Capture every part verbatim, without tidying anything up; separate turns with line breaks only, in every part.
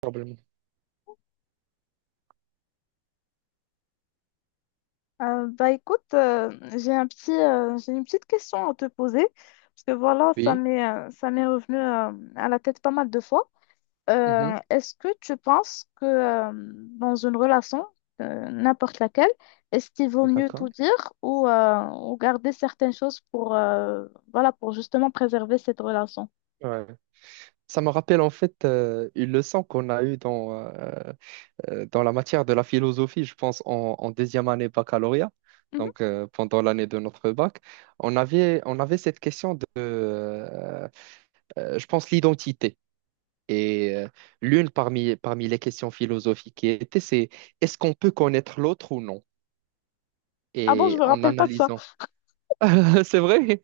Probablement.
Euh, bah écoute, euh, j'ai un petit, euh, j'ai une petite question à te poser, parce que voilà, ça
Oui.
m'est, euh, ça m'est revenu euh, à la tête pas mal de fois.
Mhm.
Euh, est-ce que tu penses que euh, dans une relation, euh, n'importe laquelle, est-ce qu'il vaut mieux tout
D'accord.
dire ou, euh, ou garder certaines choses pour, euh, voilà, pour justement préserver cette relation?
Ouais. Ça me rappelle en fait euh, une leçon qu'on a eue dans, euh, euh, dans la matière de la philosophie, je pense, en, en deuxième année baccalauréat,
Mhm.
donc euh, pendant l'année de notre bac. On avait, on avait cette question de, euh, euh, je pense, l'identité. Et euh, l'une parmi, parmi les questions philosophiques qui était, c'est est-ce qu'on peut connaître l'autre ou non?
Ah bon, je
Et
me
en
rappelle pas de ça.
analysant. C'est vrai?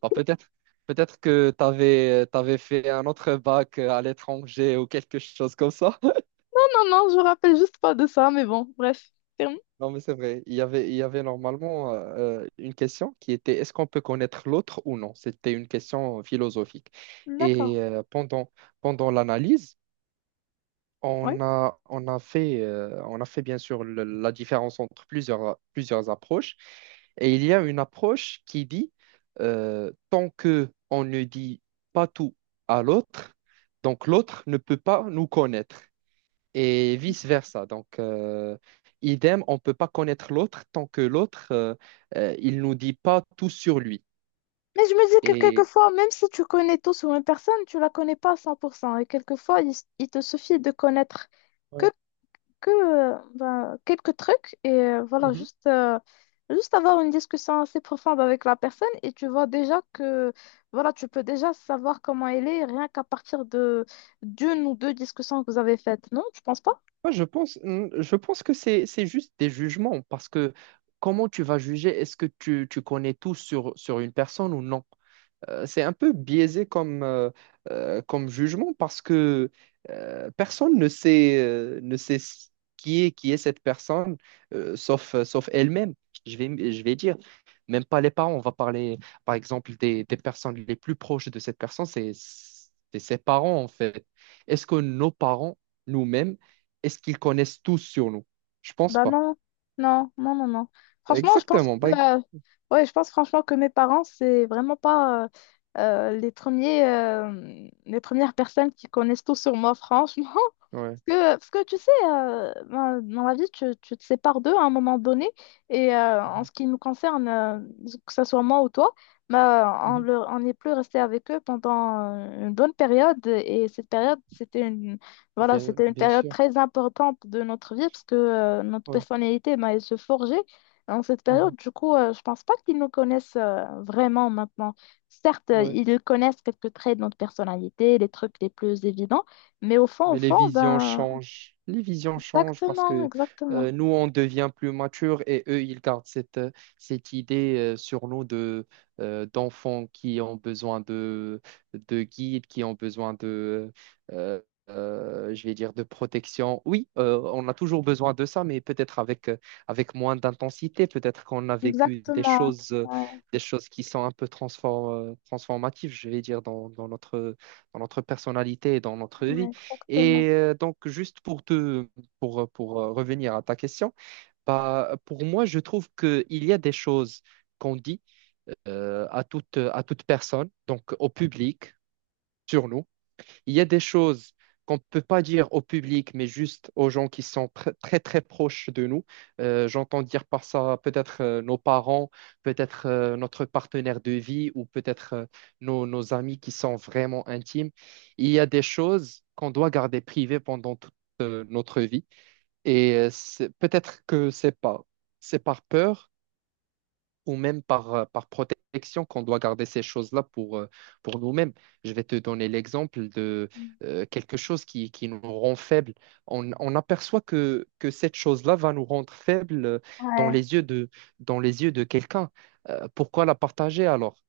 Bah, peut-être, peut-être que tu avais fait un autre bac euh, à l'étranger ou quelque chose comme ça.
Non, non, je me rappelle juste pas de ça, mais bon, bref. Ferme.
Non, mais c'est vrai. Il y avait, il y avait normalement euh, une question qui était est-ce qu'on peut connaître l'autre ou non? C'était une question philosophique.
D'accord.
Et euh, pendant, pendant l'analyse,
Ouais.
On a, on a fait, euh, on a fait bien sûr le- la différence entre plusieurs, plusieurs approches. Et il y a une approche qui dit, euh, tant que on ne dit pas tout à l'autre, donc l'autre ne peut pas nous connaître et vice-versa. Donc, euh, idem, on ne peut pas connaître l'autre tant que l'autre, euh, euh, il nous dit pas tout sur lui.
Mais je me dis que
Et
quelquefois, même si tu connais tout sur une personne, tu la connais pas à cent pour cent. Et quelquefois, il, s- il te suffit de connaître que, que euh, ben, quelques trucs et euh, voilà,
ouais.
juste, euh, juste avoir une discussion assez profonde avec la personne et tu vois déjà que voilà, tu peux déjà savoir comment elle est rien qu'à partir de d'une ou deux discussions que vous avez faites. Non, tu penses pas?
Moi, je pense, hmm, je pense que c'est, c'est juste des jugements parce que comment tu vas juger, est-ce que tu, tu connais tout sur, sur une personne ou non? Euh, c'est un peu biaisé comme, euh, euh, comme jugement parce que euh, personne ne sait, euh, ne sait ce qui est, qui est cette personne, euh, sauf, euh, sauf elle-même, je vais, je vais dire. Même pas les parents, on va parler, par exemple, des, des personnes les plus proches de cette personne, c'est c'est ses parents, en fait. Est-ce que nos parents, nous-mêmes, est-ce qu'ils connaissent tout sur nous? Je pense
Bah
pas.
non, non, non, non, non. Franchement, je pense
Exactement. bah, ex-
que, euh, ouais, je pense franchement que mes parents, c'est vraiment pas euh, euh, les premiers, euh, les premières personnes qui connaissent tout sur moi, franchement.
Ouais.
Parce que, parce que tu sais, euh, ben, dans la vie, tu, tu te sépares d'eux à un moment donné. Et euh, en
Mhm.
ce qui nous concerne, euh, que ce soit moi ou toi, bah, on
Mhm.
leur- on n'est plus resté avec eux pendant euh, une bonne période. Et cette période, c'était voilà,
Bien,
c'était une
bien
période
sûr.
très importante de notre vie parce que euh, notre
Ouais.
personnalité, ben, elle se forgeait en cette période.
Mhm.
Du coup, euh, je pense pas qu'ils nous connaissent euh, vraiment maintenant. Certes, euh,
Ouais.
ils connaissent quelques traits de notre personnalité, les trucs les plus évidents, mais au fond, au
Mais les
fond,
visions
ben,
changent. Les visions changent parce
exactement,
que
exactement,
euh, nous, on devient plus mature et eux, ils gardent cette, euh, cette idée euh, sur nous de, euh, d'enfants qui ont besoin de, de guides, qui ont besoin de, euh, euh, je vais dire, de protection. Oui, euh, on a toujours besoin de ça, mais peut-être avec, euh, avec moins d'intensité. Peut-être qu'on a vécu des
exactement.
choses, euh,
Ouais,
des choses qui sont un peu transfor- euh, transformatives, je vais dire, dans, dans notre, dans notre personnalité et dans notre vie.
ouais, exactement.
Et euh, donc, juste pour te, pour, euh, pour euh, revenir à ta question, bah, pour moi, je trouve qu'il y a des choses qu'on dit euh, à toute, à toute personne, donc au public, sur nous il y a des choses qu'on ne peut pas dire au public, mais juste aux gens qui sont pr- très, très proches de nous. Euh, j'entends dire par ça peut-être euh, nos parents, peut-être euh, notre partenaire de vie ou peut-être euh, nos, nos amis qui sont vraiment intimes. Il y a des choses qu'on doit garder privées pendant toute euh, notre vie. Et euh, c'est- peut-être que c'est pas, c'est par peur ou même par, euh, par protection qu'on doit garder ces choses-là pour, euh, pour nous-mêmes. Je vais te donner l'exemple de euh, quelque chose qui, qui nous rend faibles. On, on aperçoit que, que cette chose-là va nous rendre faibles euh, dans
Ouais.
les yeux de, dans les yeux de quelqu'un. Euh, pourquoi la partager alors?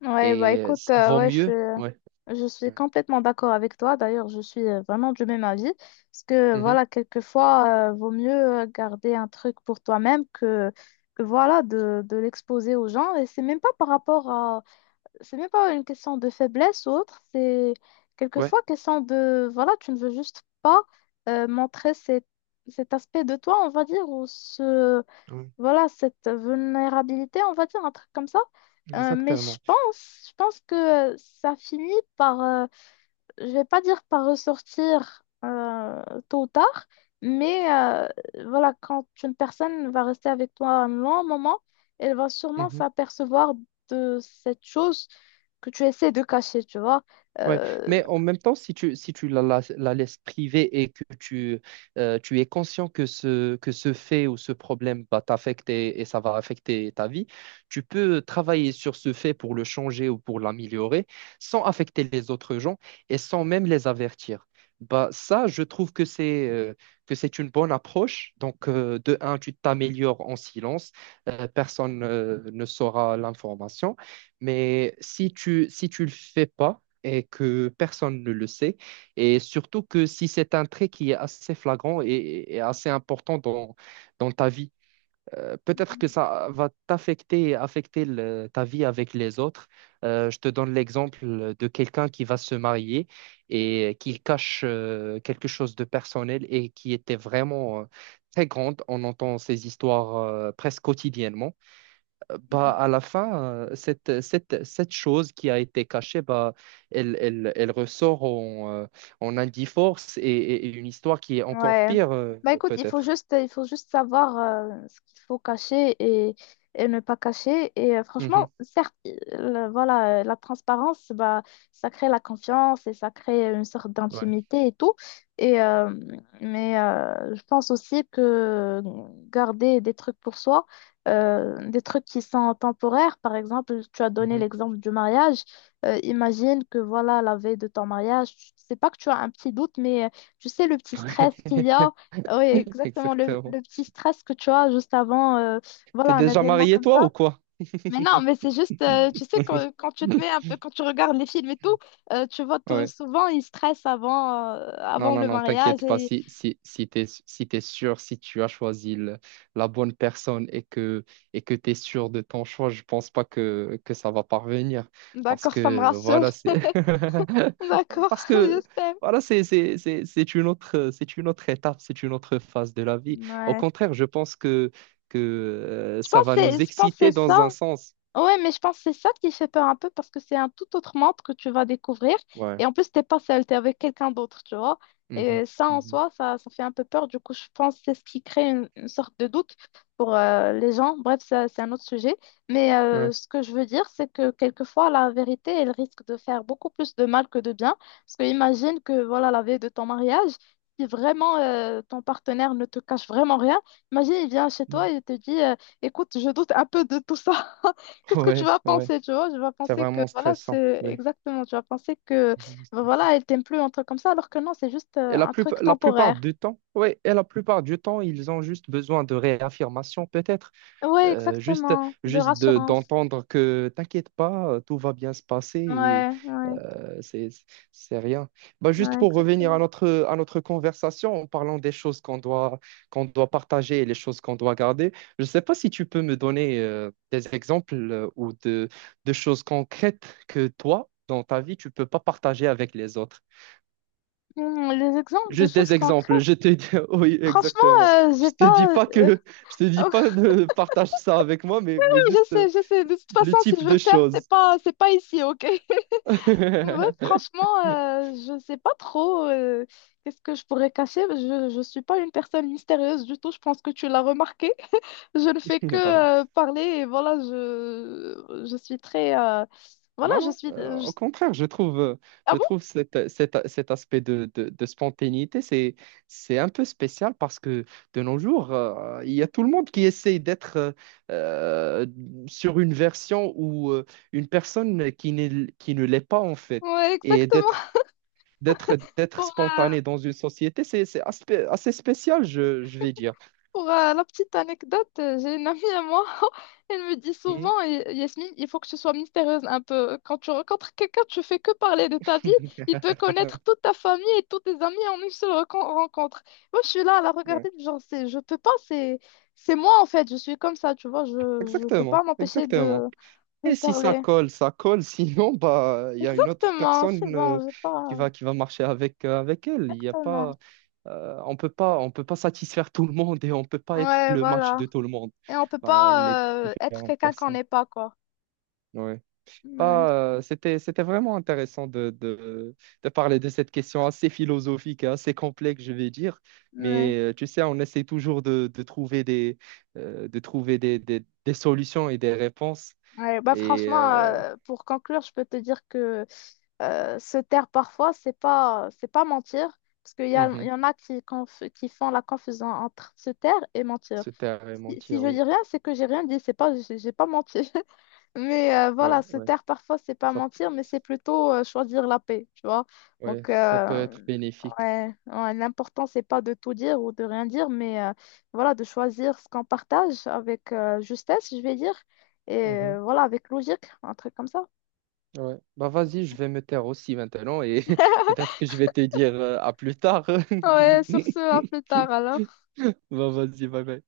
Ouais, bah
Et euh,
écoute, euh,
vaut
ouais,
mieux.
je,
Ouais.
je suis
Ouais.
complètement d'accord avec toi. D'ailleurs, je suis euh, vraiment du même avis. Parce que
Mhm.
voilà, quelquefois, euh, vaut mieux euh, garder un truc pour toi-même que, que voilà, de, de l'exposer aux gens. Et c'est même pas par rapport à. C'est même pas une question de faiblesse ou autre. C'est
Ouais.
quelquefois question de. Voilà, tu ne veux juste pas euh, montrer cet, cet aspect de toi, on va dire, ou ce
Oui.
voilà, cette vulnérabilité, on va dire un truc comme ça. Euh, mais je
Exactement.
pense, je pense que euh, ça finit par, euh, je vais pas dire par ressortir euh, tôt ou tard, mais euh, voilà, quand une personne va rester avec toi un long moment, elle va sûrement
Mhm.
s'apercevoir de cette chose que tu essaies de cacher, tu vois.
Ouais,
Euh,
mais en même temps, si tu, si tu la, la- la laisses privée et que tu, euh, tu es conscient que ce, que ce fait ou ce problème va t'affecter et ça va affecter ta vie, tu peux travailler sur ce fait pour le changer ou pour l'améliorer sans affecter les autres gens et sans même les avertir. Bah, ça, je trouve que c'est euh, que c'est une bonne approche. Donc, euh, de un, tu t'améliores en silence, euh, personne euh, ne saura l'information. Mais si tu, si tu le fais pas, et que personne ne le sait. Et surtout que si c'est un trait qui est assez flagrant et, et assez important dans, dans ta vie, euh, peut-être que ça va t'affecter, et affecter le- ta vie avec les autres. Euh, je te donne l'exemple de quelqu'un qui va se marier et qui cache euh, quelque chose de personnel et qui était vraiment euh, très grande. On entend ces histoires euh, presque quotidiennement. Bah, à la fin, euh, cette, cette, cette chose qui a été cachée, bah, elle, elle, elle ressort en, euh, en Indiforce et, et- et une histoire qui est encore
Ouais.
pire, euh,
Bah écoute, il faut
peut-être.
juste, il faut juste savoir euh, ce qu'il faut cacher et, et ne pas cacher. Et euh, franchement,
Mhm.
certes, il- le- voilà, euh, la transparence, bah, ça crée la confiance et ça crée une sorte
Ouais.
d'intimité et tout. Et, euh, mais euh, je pense aussi que garder des trucs pour soi, euh, des trucs qui sont temporaires, par exemple, tu as donné
Mhm.
l'exemple du mariage. Euh, imagine que voilà, la veille de ton mariage, tu sais pas que tu as un petit doute, mais tu sais, le petit
Ouais.
stress qu'il y a, oui, exactement, le,
Exactement.
le petit stress que tu as juste avant, euh,
T'es
voilà, un
déjà
événement
marié,
comme
toi,
ça.
ou quoi?
Mais non, mais c'est juste, euh, tu sais, quand, quand tu te mets un peu, quand tu regardes les films et tout, euh, tu vois tout-
Ouais.
souvent, ils stressent avant, euh,
Non,
avant
non,
le
non,
mariage.
t'inquiète pas.
Et...
Si, si, si t'es, si t'es sûr, si tu as choisi le- la bonne personne et que, et que t'es sûr de ton choix, je pense pas que, que ça va parvenir. Parce
D'accord, ça me
que,
rassure.
voilà, c'est,
D'accord,
parce que,
j'espère.
voilà, c'est, c'est, c'est, c'est une autre, c'est une autre étape, c'est une autre phase de la vie. Au
Ouais.
contraire, je pense que, que, euh,
Je
ça
pense que
va
c'est
nous
je pense que
exciter
c'est ça.
dans un sens.
Ouais, mais je pense que c'est ça qui fait peur un peu parce que c'est un tout autre monde que tu vas découvrir.
Ouais.
Et en plus, t'es pas seul, t'es avec quelqu'un d'autre, tu vois.
Mhm,
Et ça, en
mhm.
soi, ça, ça fait un peu peur. Du coup, je pense que c'est ce qui crée une, une sorte de doute pour euh, les gens. Bref, ça, c'est un autre sujet. Mais
Ouais.
euh, ce que je veux dire, c'est que quelquefois, la vérité, elle risque de faire beaucoup plus de mal que de bien. Parce que imagine que, voilà, la veille de ton mariage, si vraiment euh, ton partenaire ne te cache vraiment rien, imagine, il vient chez toi
Mhm.
et il te dit, euh, écoute, je doute un peu de tout ça. qu'est-ce que tu
Ouais,
vas
ouais.
penser, tu vois? Je vais
C'est
penser que,
vraiment
voilà,
stressant.
c'est
Ouais.
exactement, tu vas penser que,
Vraiment stressant.
voilà, elle t'aime plus, un truc comme ça, alors que non, c'est juste
Et
euh,
la
un
plus-
truc
la plupart
temporaire.
du temps, ouais, et la plupart du temps, ils ont juste besoin de réaffirmation, peut-être.
Ouais,
Euh, juste,
exactement, de
Juste de-
rassurance.
d'entendre que t'inquiète pas, euh, tout va bien se passer et
Ouais, ouais,
euh, c'est, c'est rien. Bah, juste
ouais,
pour revenir à
exactement.
notre, à notre conversation, en parlant des choses qu'on doit, qu'on doit partager et les choses qu'on doit garder, je sais pas si tu peux me donner euh, des exemples euh, ou de, de choses concrètes que toi, dans ta vie, tu peux pas partager avec les autres.
Hmm, les exemples de
Juste
choses
des exemples.
concrètes,
Je te dis, oui,
franchement,
exactement.
euh, j'ai
Je te dis
pas...
pas que, je te dis
euh,
pas de partage ça avec moi, mais,
Oui,
mais
je
juste euh,
sais, je sais, de toute
le
façon, si je
type
veux le
de
faire, c'est
choses.
pas, c'est pas ici, ok? Ouais, franchement, euh, je sais pas trop euh, qu'est-ce que je pourrais cacher. Je, je suis pas une personne mystérieuse du tout, je pense que tu l'as remarqué. Je ne fais que
Non, pas-
euh, parler et voilà, je, je suis très... euh, voilà,
non,
je
non,
suis...
euh,
euh,
au
je-
contraire, je trouve, euh,
Ah
je
bon?
trouve cet, cet- cet aspect de, de- de spontanéité, c'est, c'est un peu spécial parce que de nos jours, euh, il y a tout le monde qui essaye d'être euh, euh, sur une version ou euh, une personne qui n'est, qui ne l'est pas en fait,
Ouais,
et
exactement.
d'être d'être d'être
Pour, euh,
spontané dans une société, c'est c'est aspe- assez spécial, je, je vais dire.
pour euh, la petite anecdote, euh, j'ai une amie à moi, elle me dit
Mhm.
souvent, Y- Yasmine, il faut que tu sois mystérieuse un peu. Quand tu rencontres quelqu'un, tu fais que parler de ta vie, il peut connaître toute ta famille et tous tes amis en une seule recon- rencontre. Moi, je suis là à la
Ouais.
regarder, genre, c'est, je peux pas, c'est, c'est moi en fait, je suis comme ça, tu vois, je, je peux pas
Exactement,
m'empêcher de,
exactement.
de
Et si ça
parler.
colle, ça colle. Sinon, bah, il y a une autre
Exactement, c'est
personne euh,
bon, j'ai
qui
pas...
va qui va marcher avec euh, avec elle. Il y a
Exactement.
pas, euh, on peut pas, on peut pas satisfaire tout le monde et on peut pas être
Ouais,
le match
voilà.
de tout le monde.
Et on peut
Bah, on est
pas euh, être
différentes
quelqu'un qu'on
personnes.
n'est pas, quoi.
Ouais.
Ouais,
Ah, euh, c'était, c'était vraiment intéressant de, de, de parler de cette question assez philosophique, et assez complexe, je vais dire.
ouais.
Mais euh, tu sais, on essaie toujours de, de trouver des, euh, de trouver des, des, des solutions et des réponses.
Ouais, bah
Et
franchement,
euh,
euh, pour conclure, je peux te dire que euh, se taire parfois, c'est pas, c'est pas mentir, parce qu'il y a, il
mhm,
y en a qui, conf- qui font la confusion entre se taire et mentir.
c'était à
Si, si
mentir,
je
oui.
dis rien, c'est que j'ai rien dit, c'est pas, j'ai j'ai pas menti. Mais euh,
Ouais,
voilà, se
ouais.
taire parfois, c'est pas
Ça,
mentir, mais c'est plutôt euh, choisir la paix, tu vois.
ouais,
Donc,
ça peut être
euh,
bénéfique.
Ouais, ouais, l'important, c'est pas de tout dire ou de rien dire, mais euh, voilà, de choisir ce qu'on partage avec euh, justesse, je vais dire, et
Mhm,
euh, voilà, avec logique, un truc comme ça.
ouais. Bah vas-y, je vais me taire aussi maintenant et peut-être que je vais te dire euh, à plus tard.
Ouais, sur ce, à plus tard alors.
Bah vas-y, bye bye.